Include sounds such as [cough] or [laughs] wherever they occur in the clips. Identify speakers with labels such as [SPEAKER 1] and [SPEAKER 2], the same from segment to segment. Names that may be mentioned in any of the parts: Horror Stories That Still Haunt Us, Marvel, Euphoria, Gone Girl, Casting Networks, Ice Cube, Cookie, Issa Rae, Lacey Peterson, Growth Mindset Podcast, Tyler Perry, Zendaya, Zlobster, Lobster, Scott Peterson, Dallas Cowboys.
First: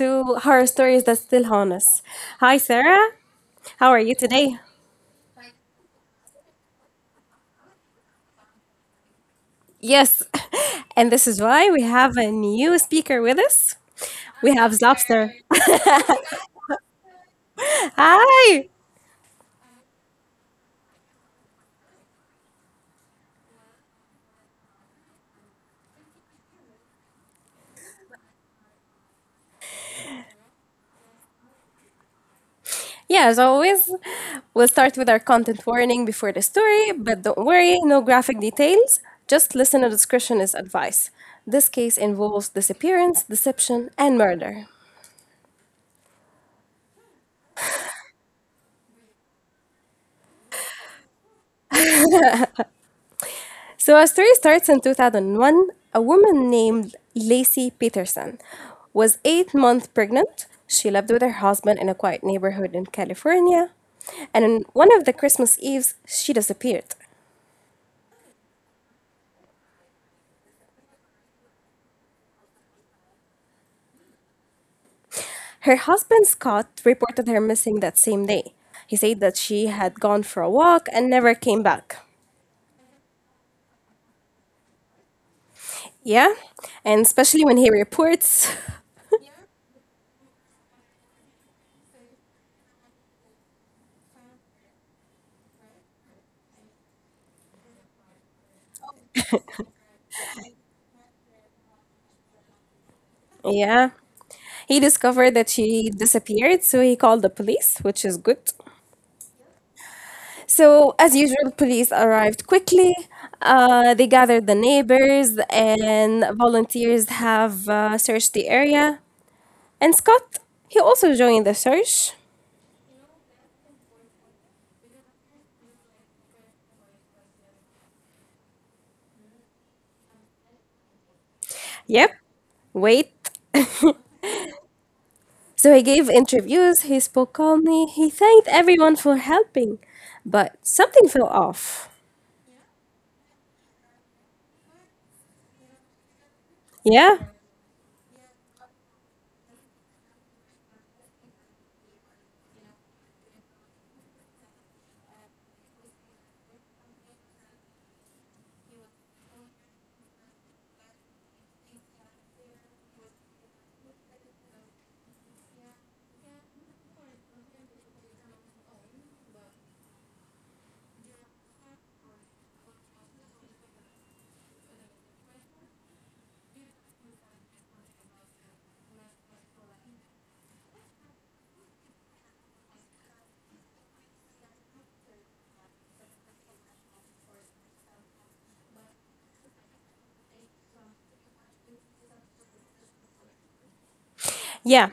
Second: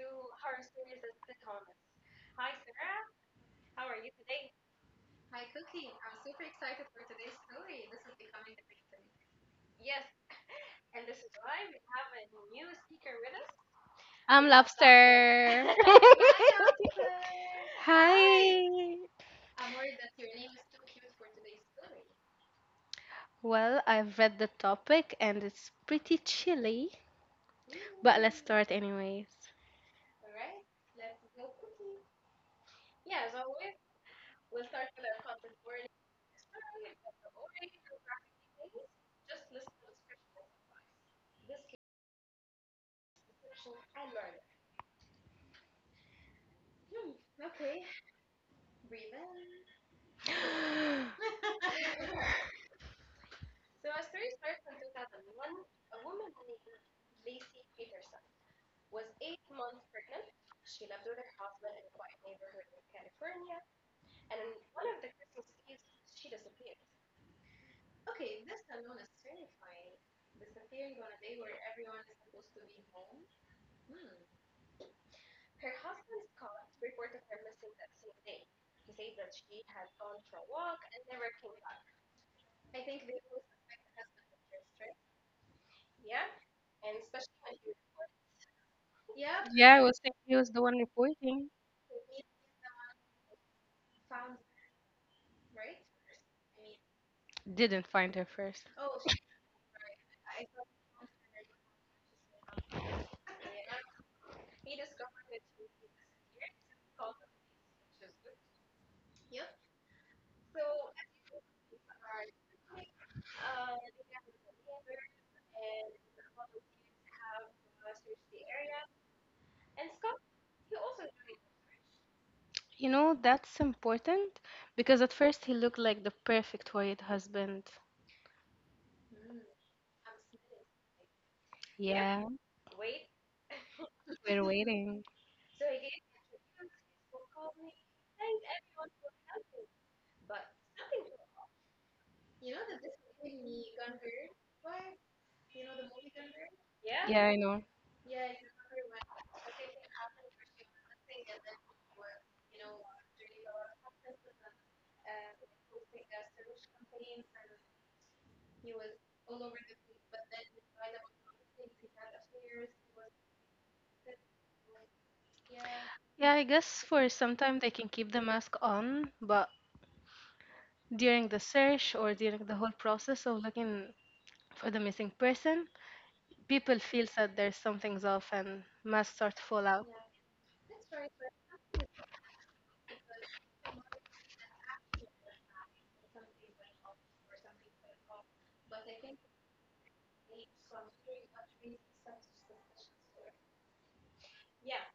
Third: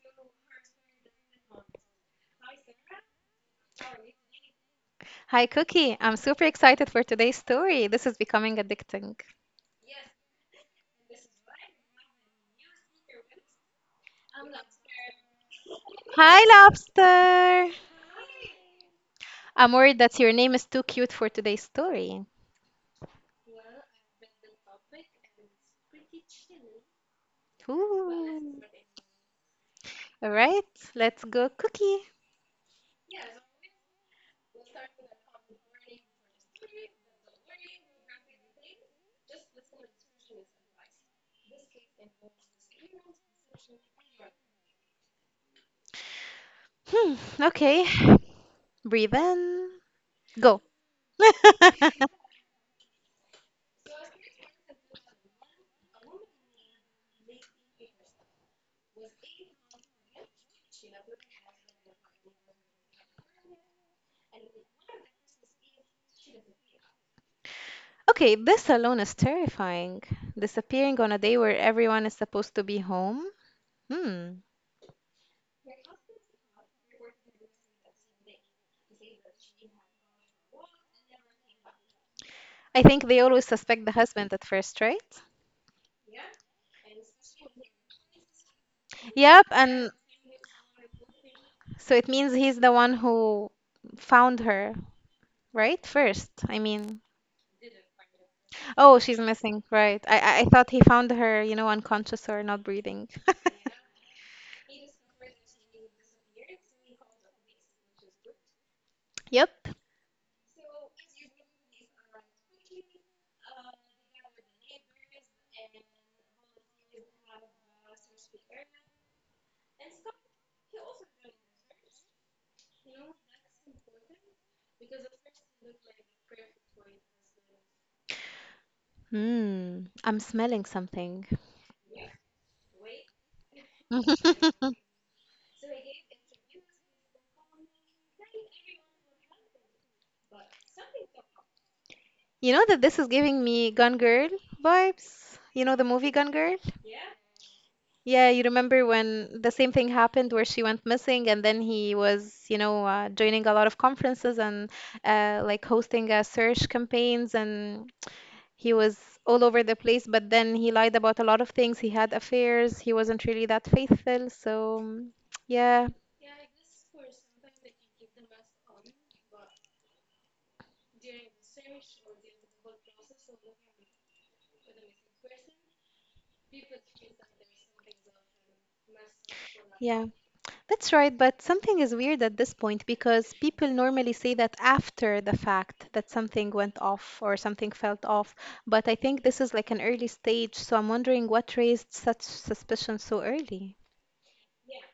[SPEAKER 1] to Horror Stories That Still Haunt Us. Hi, Sarah. How are you today?
[SPEAKER 2] Hi, Cookie. I'm super excited for today's story. This is becoming addicting.
[SPEAKER 1] Yes, [laughs] and this is why we have a new speaker with us.
[SPEAKER 3] I'm
[SPEAKER 1] We have
[SPEAKER 3] Lobster.
[SPEAKER 1] Zlobster.
[SPEAKER 2] Hi, Lobster.
[SPEAKER 1] [laughs] Hi.
[SPEAKER 3] Hi.
[SPEAKER 2] I'm worried that your name is too cute for today's story.
[SPEAKER 3] Well, I've read the topic and it's pretty chilly, but let's
[SPEAKER 2] Ooh.
[SPEAKER 3] start anyways.
[SPEAKER 2] All right, let's go, Cookie.
[SPEAKER 1] Yeah, as always, we'll start with our content warning before the story, but don't worry, no graphic details. Just listener discretion is advice. This case involves disappearance, deception, and murder.
[SPEAKER 2] Hmm, okay. Breathe in. Go. [laughs]
[SPEAKER 1] So our story starts in 2001. A woman named Lacey Peterson was 8 months pregnant. She lived with her husband in a quiet neighborhood in California. And on one of the Christmas Eves, she disappeared.
[SPEAKER 2] Okay, this alone is terrifying. Disappearing on a day where everyone is supposed to be home. Hmm.
[SPEAKER 1] Her husband, Scott, reported her missing that same day. He said that she had gone for a walk and never came back.
[SPEAKER 2] I think they always suspect the husband at first, right?
[SPEAKER 1] Yeah, and especially when he reports,
[SPEAKER 2] Yep,
[SPEAKER 3] Yeah, I
[SPEAKER 2] and
[SPEAKER 3] was thinking he was the one reporting.
[SPEAKER 2] so it means he's the one who found her, right? First, I mean.
[SPEAKER 3] Didn't find her first.
[SPEAKER 2] Oh, she's missing, right. I thought he found her unconscious or not breathing.
[SPEAKER 1] [laughs]
[SPEAKER 2] [laughs]
[SPEAKER 1] yeah, he discovered that she disappeared, so he called the police, which is good.
[SPEAKER 2] Yep.
[SPEAKER 1] So, as usual, police arrived quickly. They gathered the neighbors, and volunteers have searched the area. And Scott, he also joined the search.
[SPEAKER 3] You know, that's important because at first he looked like the perfect white husband.
[SPEAKER 2] Hmm. I'm smelling something.
[SPEAKER 1] Yep,
[SPEAKER 3] Yeah,
[SPEAKER 1] wait.
[SPEAKER 3] we're
[SPEAKER 2] [laughs]
[SPEAKER 3] waiting. [laughs]
[SPEAKER 1] [laughs] So, he gave interviews, he spoke calmly, he thanked everyone for helping. But something fell off.
[SPEAKER 2] You know that this is giving me Gone Girl vibes? You know the movie Gone Girl?
[SPEAKER 3] Yeah,
[SPEAKER 1] Yeah,
[SPEAKER 3] I know.
[SPEAKER 2] Yeah, you remember when the same thing happened where she went missing and then he was, joining a lot of conferences and like hosting search campaigns, and he was all over the place, but then he lied about a lot of things. He had affairs. He wasn't really that faithful. So, yeah,
[SPEAKER 3] Yeah, I guess for some time they can keep the mask on, but during the search or during the whole process of looking for the missing person, people feel that there's something's off and must start to fall out.
[SPEAKER 2] yeah, that's right. But something is weird at this point because people normally say that after the fact that something went off or something felt off. But I think this is like an early stage. So I'm wondering what raised such suspicion so early.
[SPEAKER 1] yeah.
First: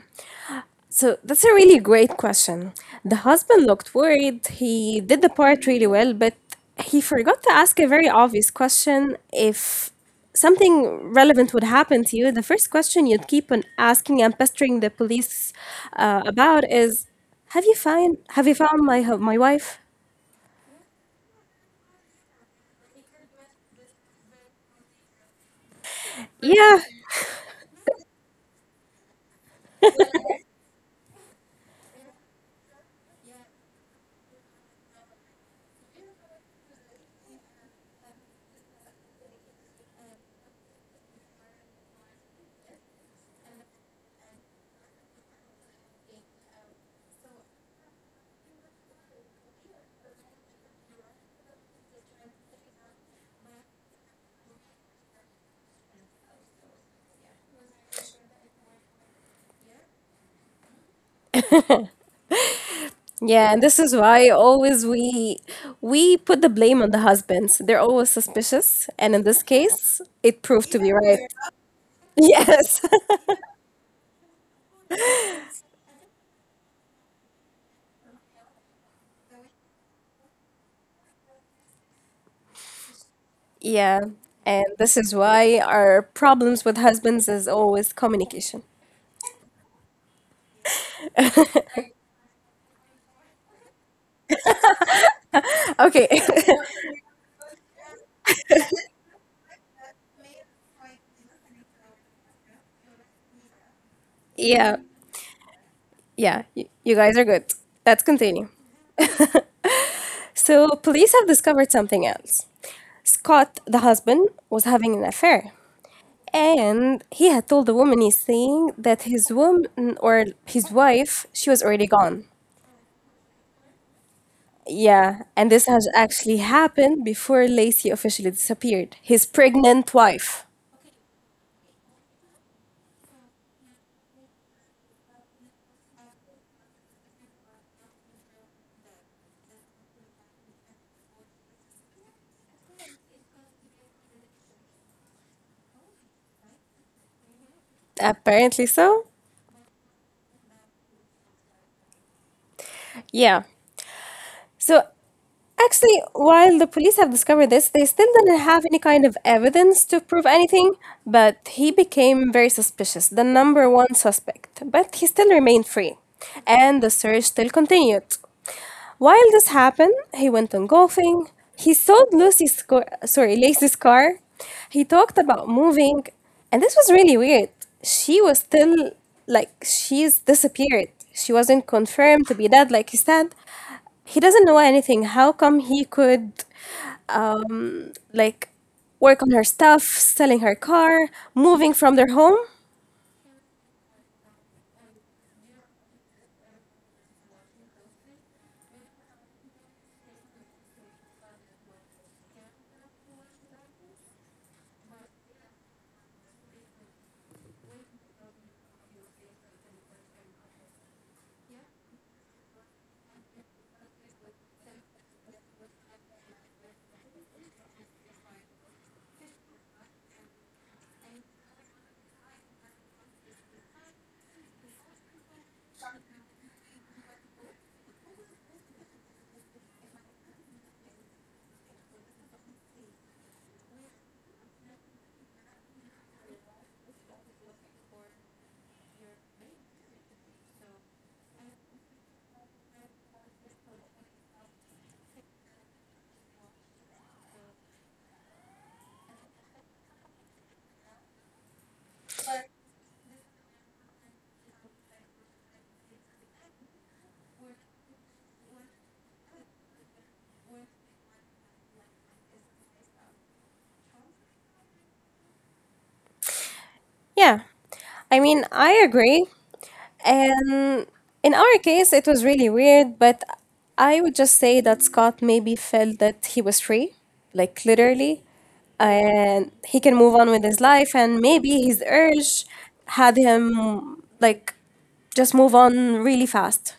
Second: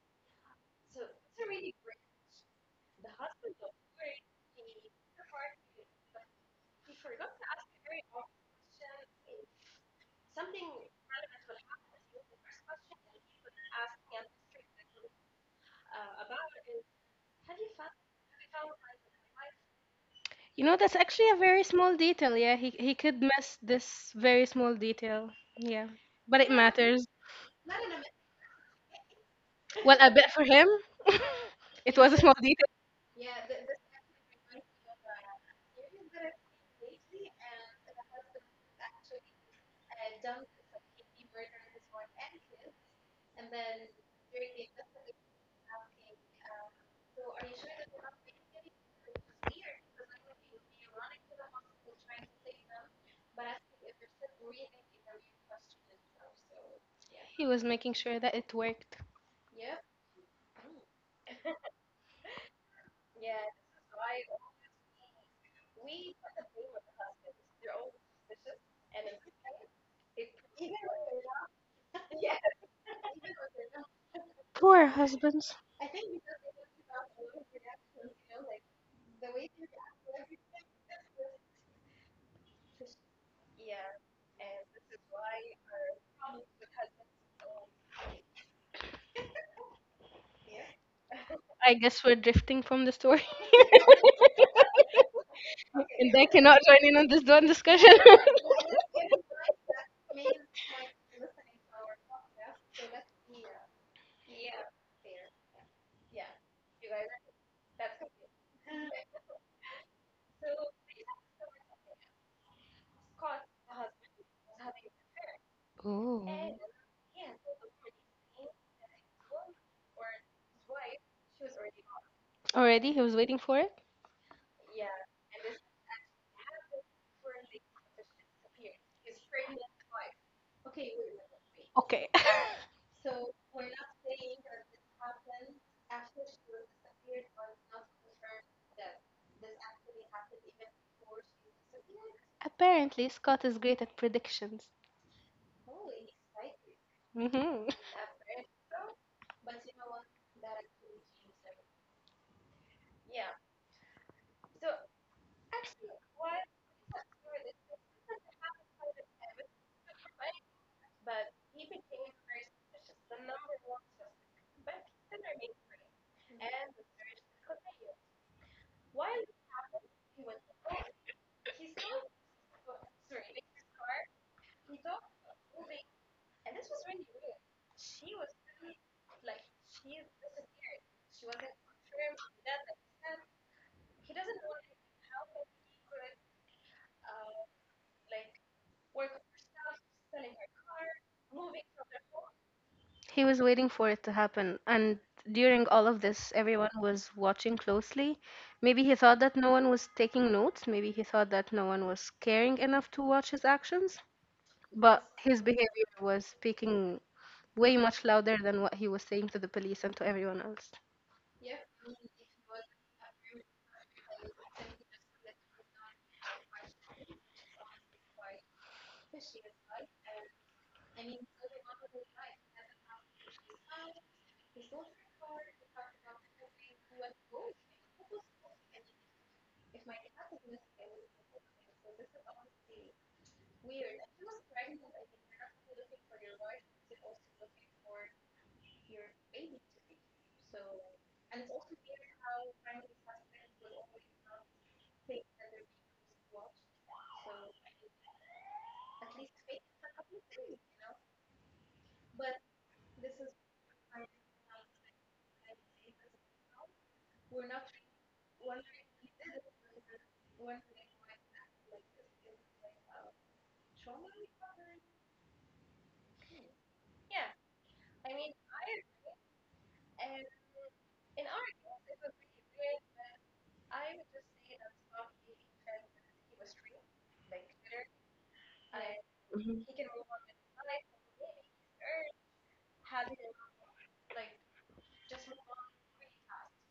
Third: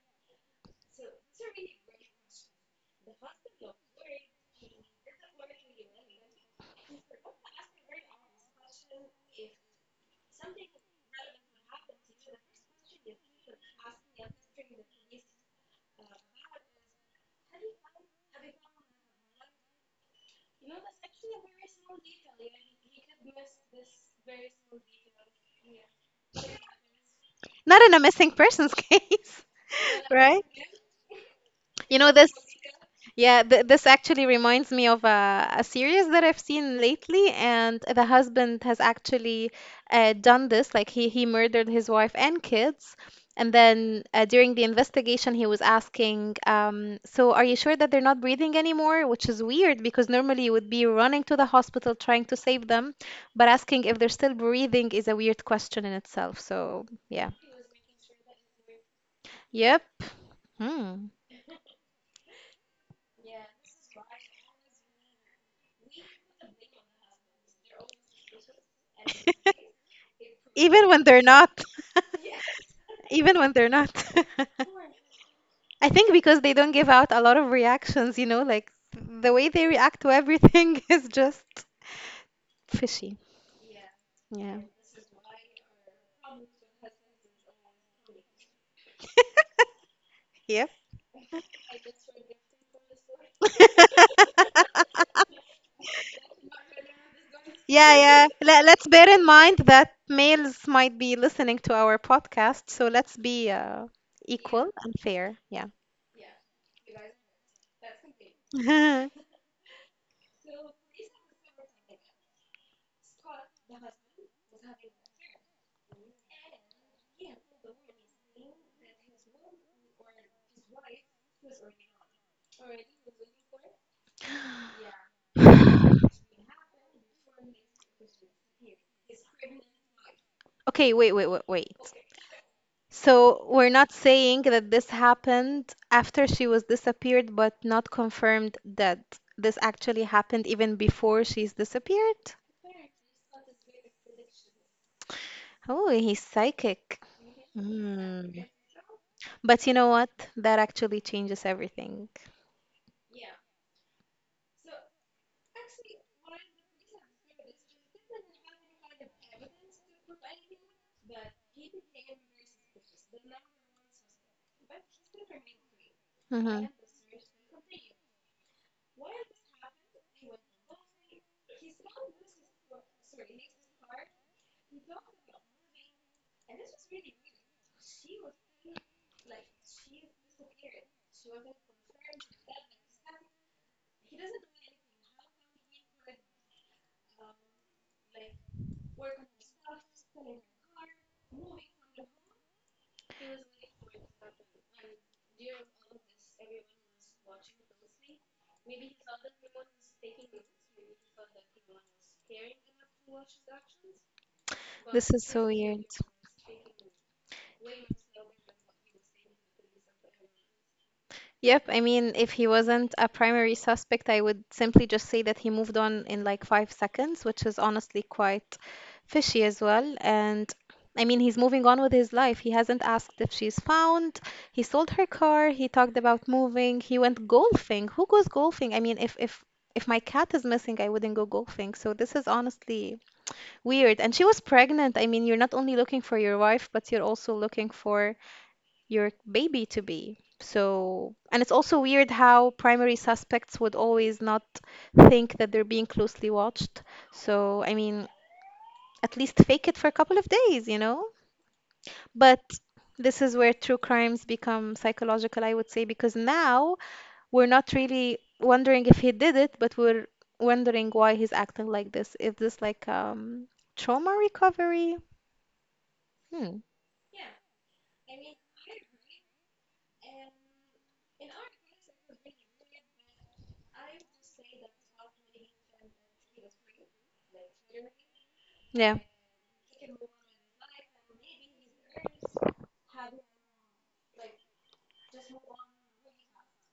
[SPEAKER 1] So that's a really great question. The husband looked worried. He did the part really well, but he forgot to ask a very obvious question. If something relevant would happen to you, the first question you'd keep on asking and pestering the police about is, "Have you found— have you found my my wife?"
[SPEAKER 3] You know, that's actually a very small detail. Yeah, he could miss this very small detail. Yeah, but it
[SPEAKER 1] Yeah,
[SPEAKER 3] matters.
[SPEAKER 2] Not in a missing persons [laughs] case,
[SPEAKER 3] Well, I bet for
[SPEAKER 2] right?
[SPEAKER 3] him, it
[SPEAKER 2] You know
[SPEAKER 3] was a
[SPEAKER 2] this.
[SPEAKER 3] small detail.
[SPEAKER 2] Yeah, th this actually reminds me of a series that I've seen lately, and the husband has actually done this. Like he murdered his wife and kids, and then during the investigation, he was asking, "So are you sure that they're not breathing anymore?" Which is weird because normally you would be running to the hospital trying to save them, but asking if they're still breathing is a weird question in itself. So yeah,
[SPEAKER 3] He was making sure that it worked.
[SPEAKER 2] yep, hmm.
[SPEAKER 1] yeah, and this is why always we put the blame on the husbands. They're always suspicious, and in this case, it
[SPEAKER 2] [laughs]
[SPEAKER 1] proved to be
[SPEAKER 2] Even when
[SPEAKER 1] right.
[SPEAKER 2] they're
[SPEAKER 1] [laughs]
[SPEAKER 2] not. [laughs]
[SPEAKER 1] Yes. [laughs]
[SPEAKER 2] Even when they're not. [laughs]
[SPEAKER 3] Poor husbands.
[SPEAKER 2] I think because they don't give out a lot of reactions, you know, like the way they react to everything [laughs] is just fishy.
[SPEAKER 1] Yeah,
[SPEAKER 2] Yeah.
[SPEAKER 1] and this is why our problems with husbands is always communication.
[SPEAKER 2] Yep.
[SPEAKER 3] I guess we're drifting from the story,
[SPEAKER 2] [laughs]
[SPEAKER 3] [laughs]
[SPEAKER 1] Okay.
[SPEAKER 3] and they cannot
[SPEAKER 1] [laughs]
[SPEAKER 3] join in on this one discussion.
[SPEAKER 2] Yeah,
[SPEAKER 3] [laughs]
[SPEAKER 2] yeah. Let's bear in mind that males might be listening to our podcast, so let's be equal
[SPEAKER 1] Yeah,
[SPEAKER 2] and fair. Yeah.
[SPEAKER 1] yeah, you guys are good. Let's continue.
[SPEAKER 2] [laughs]
[SPEAKER 1] So, police have discovered something else. Scott, the husband, was having an affair,
[SPEAKER 3] Ooh.
[SPEAKER 1] and he had told the woman he's seeing that his woman or his wife, she was already gone.
[SPEAKER 3] Already, he was waiting for it.
[SPEAKER 1] Yeah, and this has actually happened before Lacey officially disappeared. His pregnant wife.
[SPEAKER 2] Okay, wait, wait, wait, wait.
[SPEAKER 3] Okay.
[SPEAKER 2] So we're not saying that this happened after she was disappeared, but not confirmed that this actually happened even before she's disappeared.
[SPEAKER 3] [laughs] Apparently, Scott is great at predictions.
[SPEAKER 2] Oh, he's psychic.
[SPEAKER 3] hmm
[SPEAKER 2] Hmm.
[SPEAKER 1] Apparently so.
[SPEAKER 2] But you know what? That actually changes everything.
[SPEAKER 1] Yeah. So Actually, while the police have discovered this, they still didn't have any kind of evidence to prove anything, but he became very suspicious, the number one suspect. But he still remained free,
[SPEAKER 2] Hmm.
[SPEAKER 1] and the search still continued. While this happened, he went on golfing. He sold Lucy's car, sorry, Lacey's car. He talked about moving, and this was really weird. She was still like she's disappeared. She wasn't confirmed to be dead, like he said. He doesn't know anything. How come he could, like, work on her stuff, selling her car, moving from their home?
[SPEAKER 3] He was waiting for it to happen, and during all of this, everyone was watching closely. Maybe he thought that no one was taking notes, maybe he thought that no one was caring enough to watch his actions,
[SPEAKER 2] This
[SPEAKER 3] but
[SPEAKER 2] is
[SPEAKER 3] his
[SPEAKER 2] so weird.
[SPEAKER 3] behavior was speaking way much louder than what he was saying to the police and to everyone else.
[SPEAKER 2] Yep, I mean, if he wasn't a primary suspect, I would simply just say that he moved on in like 5 seconds, which is honestly quite fishy as well. And I mean, he's moving on with his life. He hasn't asked if she's found. He sold her car. He talked about moving. He went golfing. Who goes golfing? I mean, if if my cat is missing, I wouldn't go golfing. So this is honestly weird. And she was pregnant. I mean, you're not only looking for your wife, but you're also looking for your baby to be. So, and it's also weird how primary suspects would always not think that they're being closely watched. So, I mean, at least fake it for a couple of days, you know? But this is where true crimes become psychological, I would say, because now we're not really wondering if he did it, but we're wondering why he's acting like this. Is this like trauma recovery? Hmm.
[SPEAKER 1] Yeah. I mean, I agree. And in our case, it was really weird, but I would just say that Scott maybe felt that he was free, like literally,
[SPEAKER 2] Yeah.
[SPEAKER 1] and he
[SPEAKER 3] Mhm.
[SPEAKER 1] can move on with his life. And maybe his urge had him, like, just move on really fast.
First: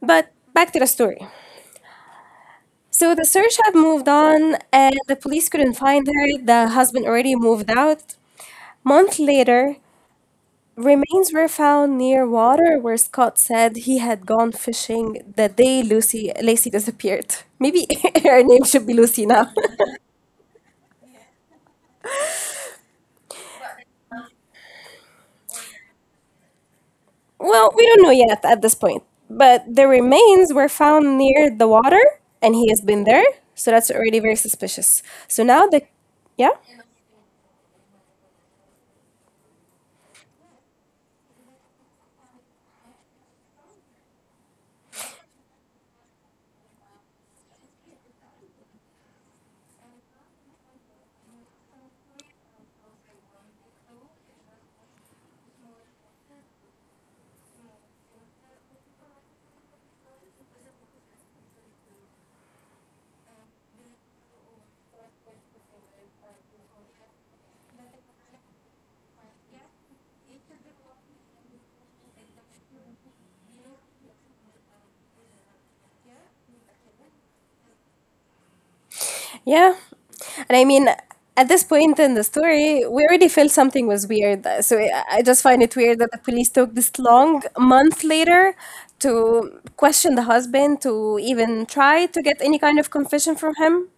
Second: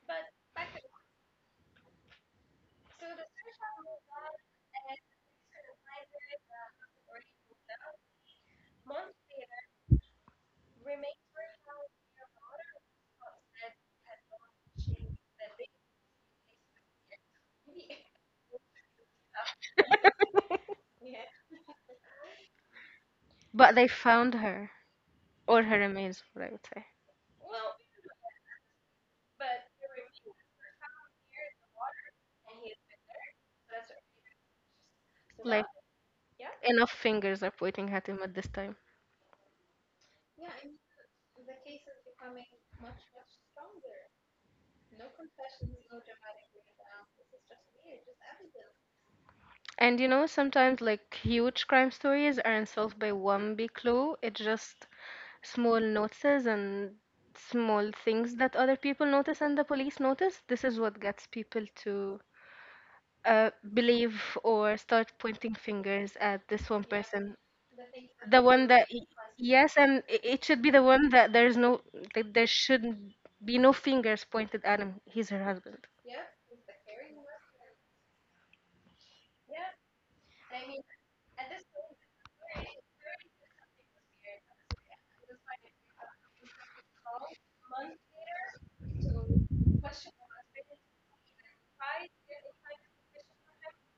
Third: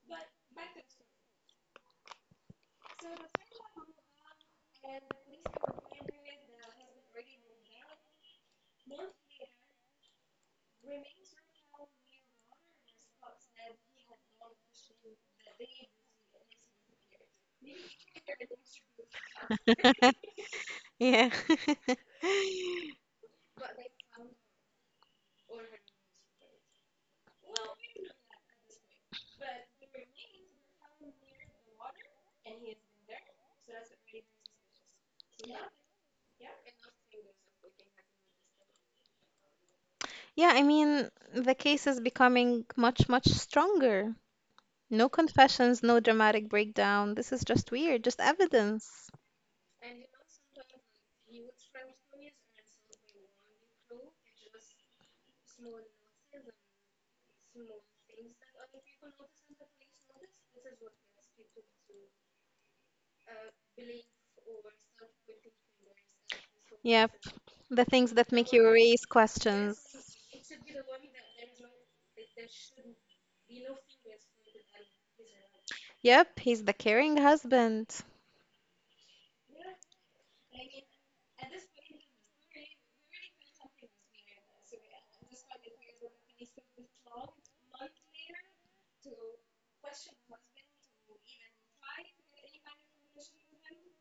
[SPEAKER 1] But back to the story. So the search had moved on, and the police couldn't find her. The husband already moved out. Month later, remains were found near water where Scott said he had gone fishing the day Lucy— Lacey disappeared. Maybe [laughs] her name should be Lucy now.
[SPEAKER 2] [laughs] Yeah. [laughs]
[SPEAKER 3] But they found her, or her remains, what I would say.
[SPEAKER 1] [laughs] Well, we don't know yet at this point. But the remains were found near the water, and he has been there, so that's already very suspicious. So
[SPEAKER 3] Like,
[SPEAKER 1] now the, yeah.
[SPEAKER 3] enough fingers are pointing at him at this time.
[SPEAKER 2] Yeah, I mean, the case is becoming much, much stronger. No confessions, no dramatic breakdown. This is just weird, just evidence.
[SPEAKER 3] And you know, sometimes like huge crime stories aren't solved by one big clue. It's just small notices and small things that other people notice and the police notice. This is what gets people to believe or start pointing fingers at this one
[SPEAKER 2] Yep,
[SPEAKER 3] person.
[SPEAKER 2] the things that
[SPEAKER 3] The
[SPEAKER 2] make
[SPEAKER 3] one
[SPEAKER 2] you
[SPEAKER 3] that, y-
[SPEAKER 2] raise
[SPEAKER 3] Yes,
[SPEAKER 2] questions.
[SPEAKER 3] and it should be the one that there's no, that there should be no fingers pointed at him. He's her husband.
[SPEAKER 2] Yep, he's the caring husband.
[SPEAKER 1] Yeah. And I mean, at this point in the story, we already felt something was weird. So I just find it weird that the police took this long month later to question the husband, to even try to get any kind of confession from him.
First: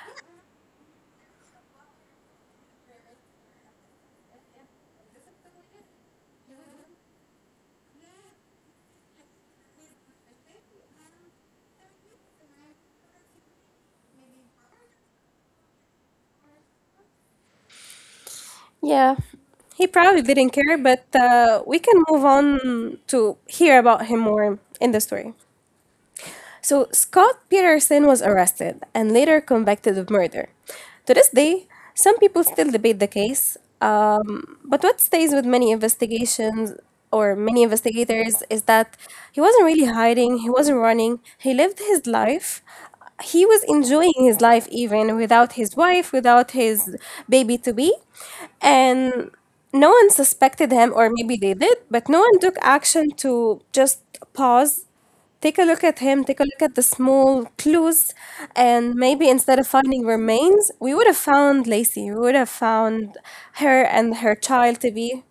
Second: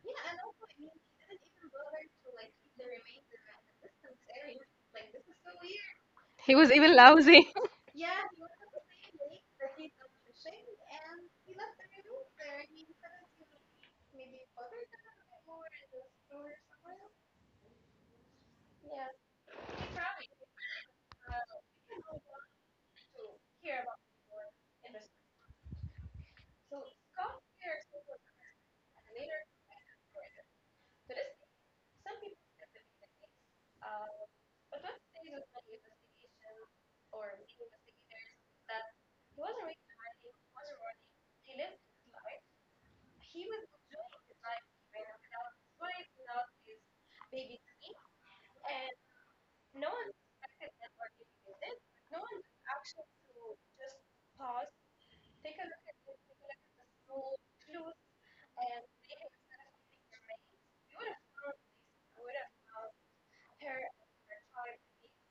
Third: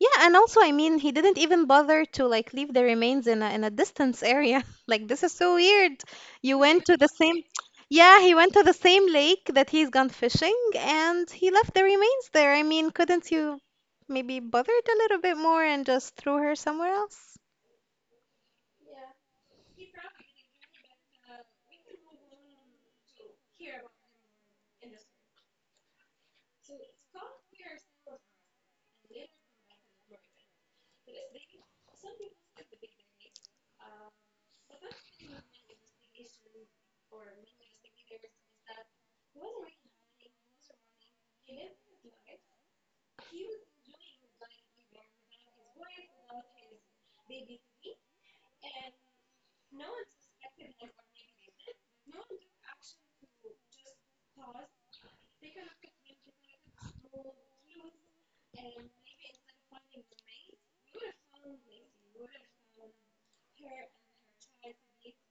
[SPEAKER 2] Yeah, and also, I mean, he didn't even bother to like leave the remains in a distance area. [laughs] Like this is so weird. You
[SPEAKER 3] He was
[SPEAKER 2] went
[SPEAKER 3] even
[SPEAKER 2] to the same.
[SPEAKER 3] lousy. [laughs]
[SPEAKER 2] Yeah, he went to the same lake that he's gone fishing and he left the remains there. I mean, couldn't you maybe bother it a little bit more and just throw her somewhere else?
[SPEAKER 1] Yeah. He probably didn't care, but we can move on to hear about him more in the story. So Scott Peterson was arrested and later convicted of murder. To this day, some people still debate the case, but what stays with many investigations or many investigators is that he wasn't really hiding, he wasn't running, he lived his life. He was enjoying his life even without his wife, without his baby to be. And no one suspected him, or maybe they did, but no one took action to just pause— take a look at him, take a look at the small clues, and maybe instead of finding remains, we would have found Lacey. We would have found her and her child to be.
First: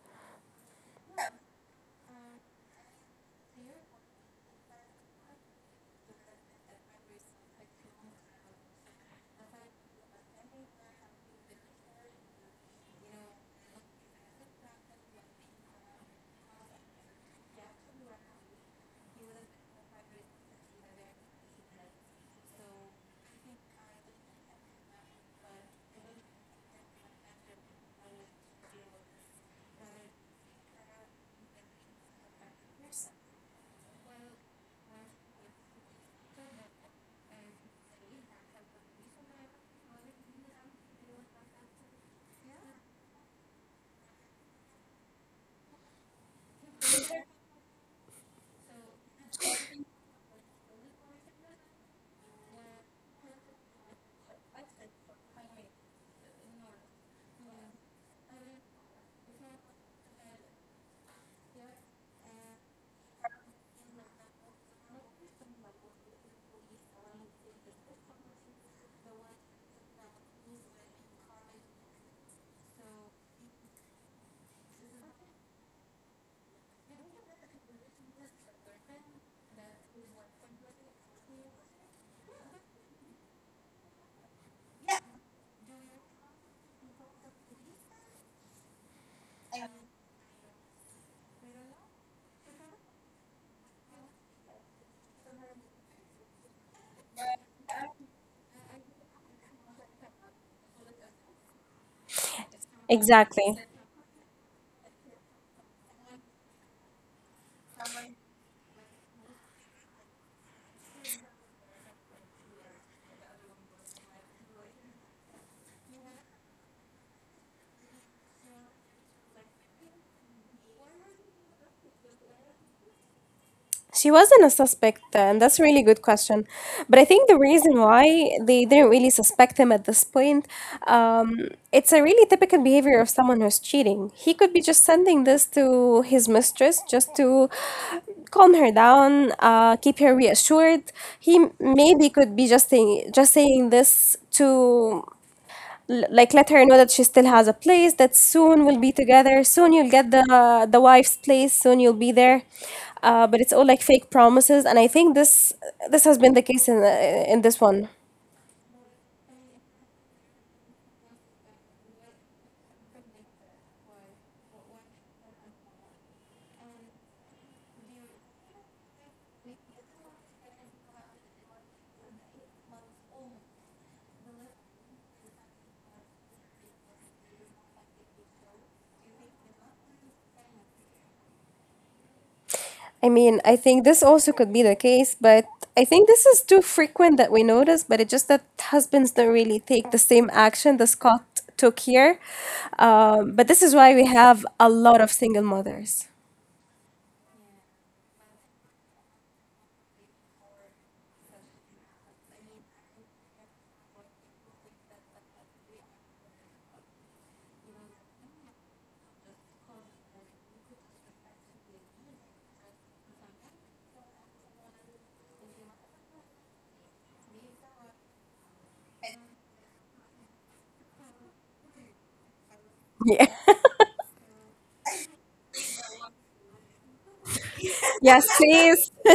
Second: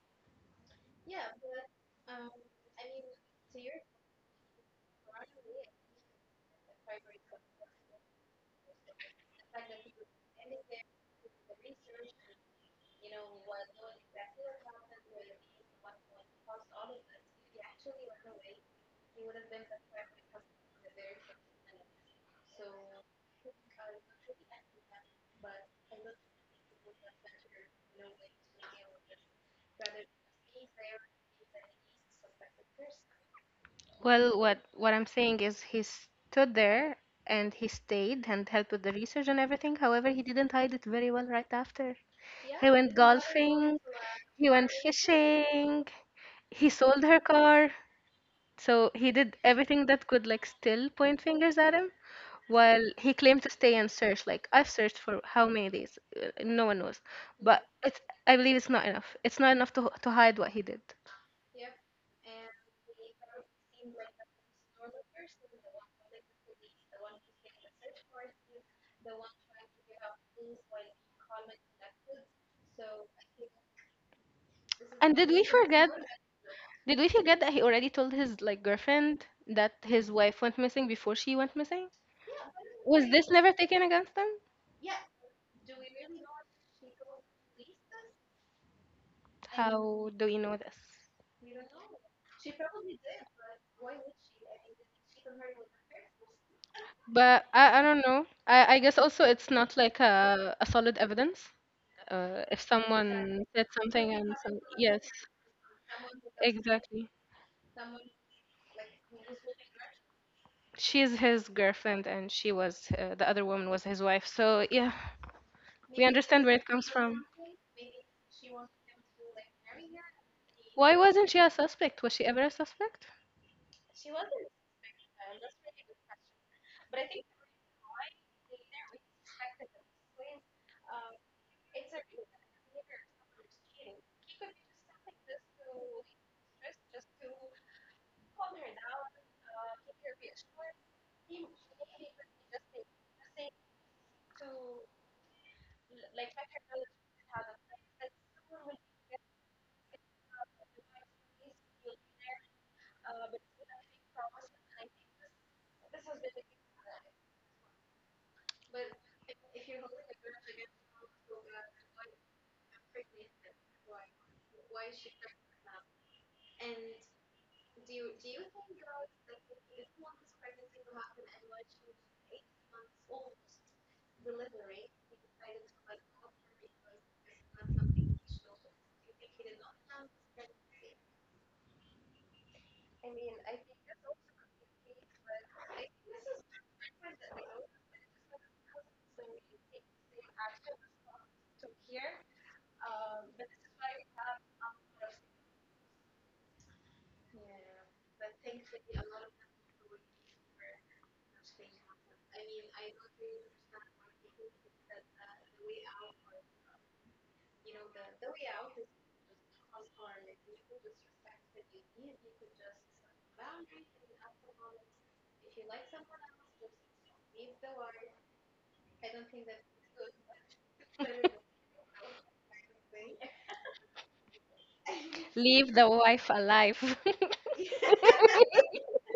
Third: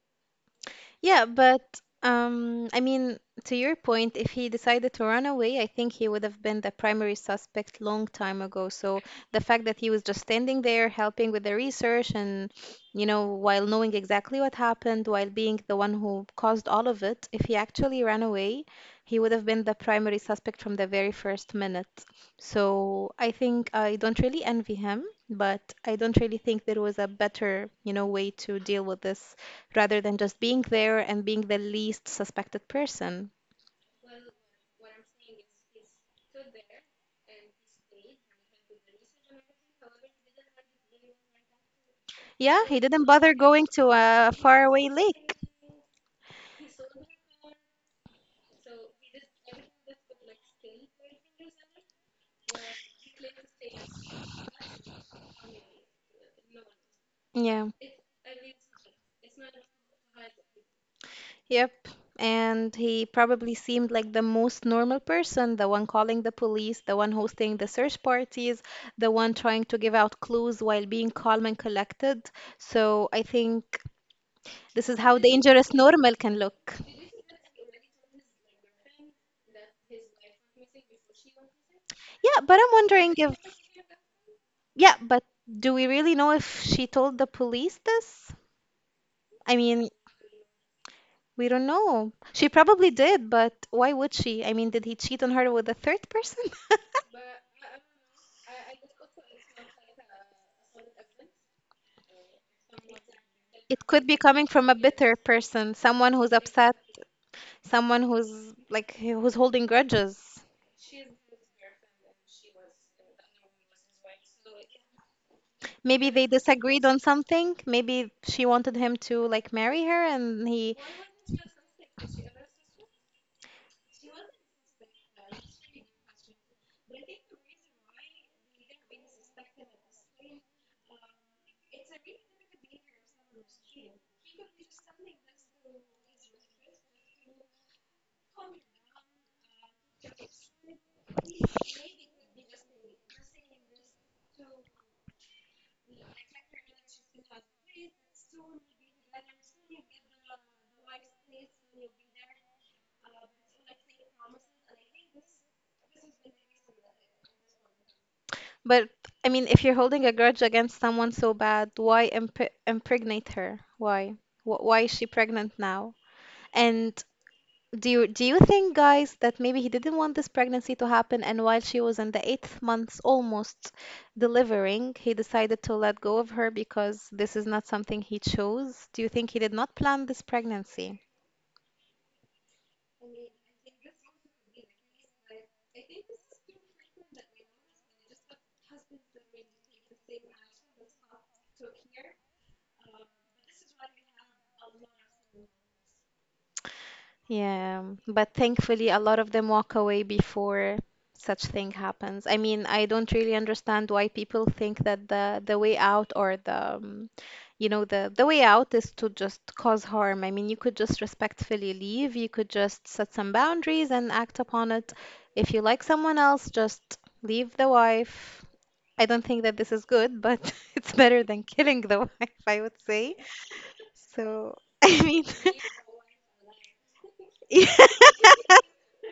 [SPEAKER 2] Yeah, but I mean, to your point, if he decided to run away, I think he would have been the primary suspect long time ago. So the fact that he was just standing there helping with the research and, you know, while knowing exactly what happened, while being the one who caused all of it, if he actually ran away, he would have been the primary suspect from the very first minute. So I think I don't really envy him, but I don't really think there was a better, you know, way to deal with this rather than just being there and being the least suspected person.
[SPEAKER 3] Well, what I'm saying is he stood there and he stayed and helped with the research and everything. However, he didn't hide it very well right after.
[SPEAKER 2] Yeah,
[SPEAKER 3] He
[SPEAKER 2] he
[SPEAKER 3] went
[SPEAKER 2] didn't bother going
[SPEAKER 3] golfing,
[SPEAKER 2] to a
[SPEAKER 3] he went
[SPEAKER 2] faraway lake.
[SPEAKER 3] fishing, he sold her car. So he did everything that could like still point fingers at him while he claimed to stay and search. Like I've searched for how many days? No one knows. But
[SPEAKER 2] Yeah,
[SPEAKER 3] it's I believe it's not enough. It's not enough to hide what he did.
[SPEAKER 2] yep. And he probably seemed like the most normal person, the one calling the police, the one hosting the search parties, the one trying to give out clues while being calm and collected. So I think this is
[SPEAKER 3] And
[SPEAKER 2] how dangerous normal can look.
[SPEAKER 3] did we forget that he already told his like girlfriend that his wife went missing before she went missing?
[SPEAKER 2] Yeah, but I'm
[SPEAKER 3] Was
[SPEAKER 2] wondering
[SPEAKER 3] this
[SPEAKER 2] if,
[SPEAKER 3] never taken against them?
[SPEAKER 2] yeah, but do we really know if she told the police this? I mean,
[SPEAKER 3] How do we know this?
[SPEAKER 2] we don't know. She probably did, but why would she? I mean, did he cheat on her with a third person? [laughs]
[SPEAKER 3] But I don't know. I guess also it's not like a solid evidence. If someone
[SPEAKER 1] Exactly.
[SPEAKER 3] said
[SPEAKER 2] It could
[SPEAKER 3] something
[SPEAKER 2] be
[SPEAKER 3] and
[SPEAKER 2] coming
[SPEAKER 3] some,
[SPEAKER 2] from a
[SPEAKER 3] yes,
[SPEAKER 2] bitter person, someone who's upset,
[SPEAKER 3] exactly.
[SPEAKER 2] someone who's like who's holding grudges.
[SPEAKER 3] She is his girlfriend and she was the other woman was his wife. So yeah, we
[SPEAKER 2] Maybe they
[SPEAKER 3] understand where it
[SPEAKER 2] disagreed
[SPEAKER 3] comes
[SPEAKER 2] on
[SPEAKER 3] from.
[SPEAKER 2] something. Maybe she wanted him to like marry her and he
[SPEAKER 3] Why wasn't she a suspect? Was she ever a suspect?
[SPEAKER 1] She wasn't a suspect, and that's a really good question. But I think the reason why they didn't really suspect him at this point, it's a really typical behavior of someone who's cheating. He could be just sending this to his mistress just to calm her down, keep her reassured. He maybe could be just saying this to like let her know that she still has a place, that soon we'll be together, soon you'll get the wife's place, soon you'll be there. But it's all like fake promises, and I think this— this has been the case in this one.
[SPEAKER 2] but I mean, if you're holding a grudge against someone so bad, why impregnate her? Why? Wh why is she pregnant now? And do you think, guys, that maybe he didn't want this pregnancy to happen, and while she was in the eighth month, almost delivering, he decided to let go of her because this is not something he chose? Do you think he did not plan this pregnancy?
[SPEAKER 1] I mean, I think this also could be the case, but I think this is too frequent that we notice, but it's just that husbands don't really take the same action the Scott took here. But this is why we have a lot of single mothers.
[SPEAKER 2] Yeah, but thankfully, a lot of them walk away before such thing happens. I mean, I don't really understand why people think that the way out or the you know the way out is to just cause harm. I mean, you could just respectfully leave. You could just set some boundaries and act upon it. If you like someone else, just leave the wife. I don't think that this is good, but [laughs] it's better than killing the [laughs] wife, I would say.
[SPEAKER 1] Yeah.
[SPEAKER 2] So, [laughs] I mean,
[SPEAKER 3] Leave the wife alive. [laughs]
[SPEAKER 2] [laughs] yeah.
[SPEAKER 1] [laughs] Yes, please. [laughs]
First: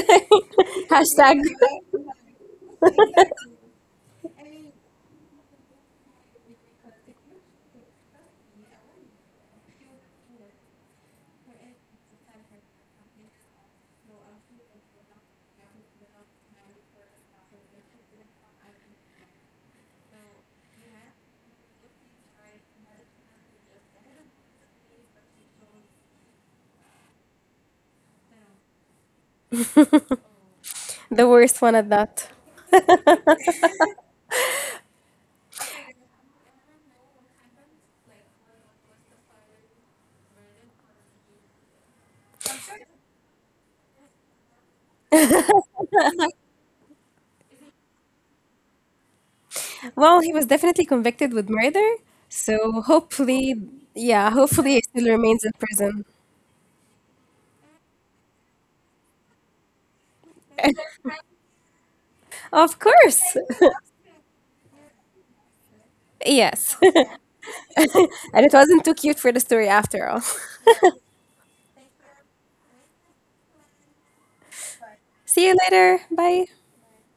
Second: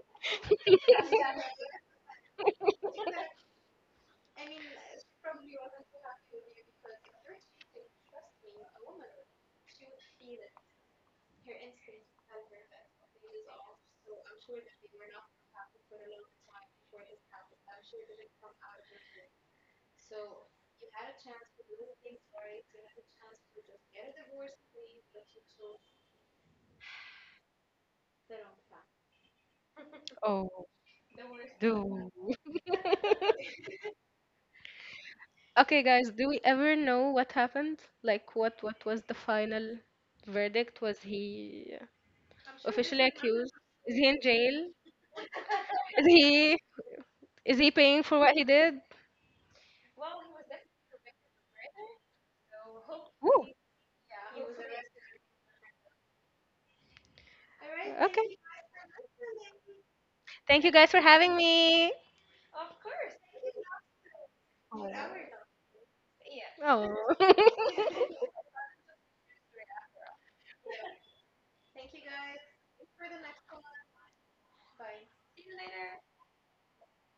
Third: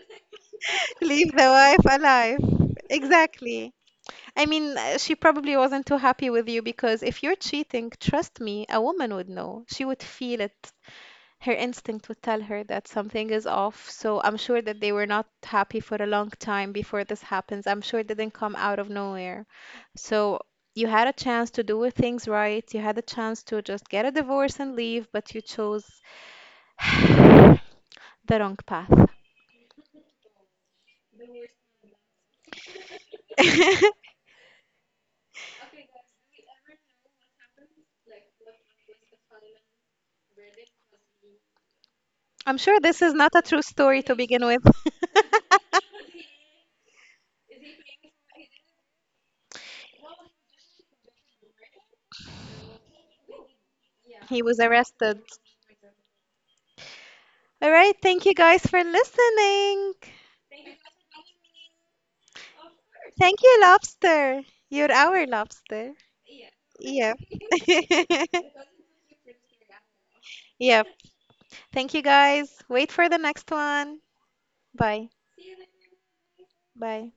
[SPEAKER 2] Leave the
[SPEAKER 1] Hashtag—
[SPEAKER 2] wife alive. Exactly. I mean, she probably wasn't too happy with you because if you're cheating, trust me, a woman would know. She would feel it. Her instinct would tell her that something is off. So I'm sure that they were not happy for a long time before this happens. I'm sure it didn't come out of nowhere. So you had a chance to do things right. You had a chance to just get a divorce and leave, but you chose [sighs] the wrong path.
[SPEAKER 3] Oh,
[SPEAKER 1] the worst one at
[SPEAKER 3] do.
[SPEAKER 1] that.
[SPEAKER 2] [laughs]
[SPEAKER 3] Okay, guys, do we ever know what happened? Like, what was the final verdict? Was he
[SPEAKER 2] I'm sure this
[SPEAKER 3] officially
[SPEAKER 2] is not a
[SPEAKER 3] accused?
[SPEAKER 2] true
[SPEAKER 3] Is
[SPEAKER 2] story
[SPEAKER 3] he
[SPEAKER 2] to
[SPEAKER 3] in
[SPEAKER 2] begin with.
[SPEAKER 3] jail?
[SPEAKER 2] [laughs]
[SPEAKER 3] Is he is he paying for what he did?
[SPEAKER 1] Well, he was definitely convicted with murder, so
[SPEAKER 3] Woo.
[SPEAKER 1] hopefully, yeah,
[SPEAKER 2] He was
[SPEAKER 1] hopefully he still
[SPEAKER 2] arrested.
[SPEAKER 1] remains in prison.
[SPEAKER 2] All right, thank you
[SPEAKER 3] Okay.
[SPEAKER 2] guys for listening.
[SPEAKER 3] Thank you guys for
[SPEAKER 1] [laughs]
[SPEAKER 3] having me.
[SPEAKER 1] Of course.
[SPEAKER 2] Thank you, Lobster. You're
[SPEAKER 3] Oh.
[SPEAKER 2] our lobster.
[SPEAKER 1] [laughs] Yes. [laughs] And
[SPEAKER 3] Oh.
[SPEAKER 2] Yeah.
[SPEAKER 3] [laughs]
[SPEAKER 1] it wasn't too cute for the story after all.
[SPEAKER 2] [laughs] Yeah. Thank you guys. Wait for the next one. Bye.
[SPEAKER 1] [laughs] See you later. Bye.
[SPEAKER 2] Bye.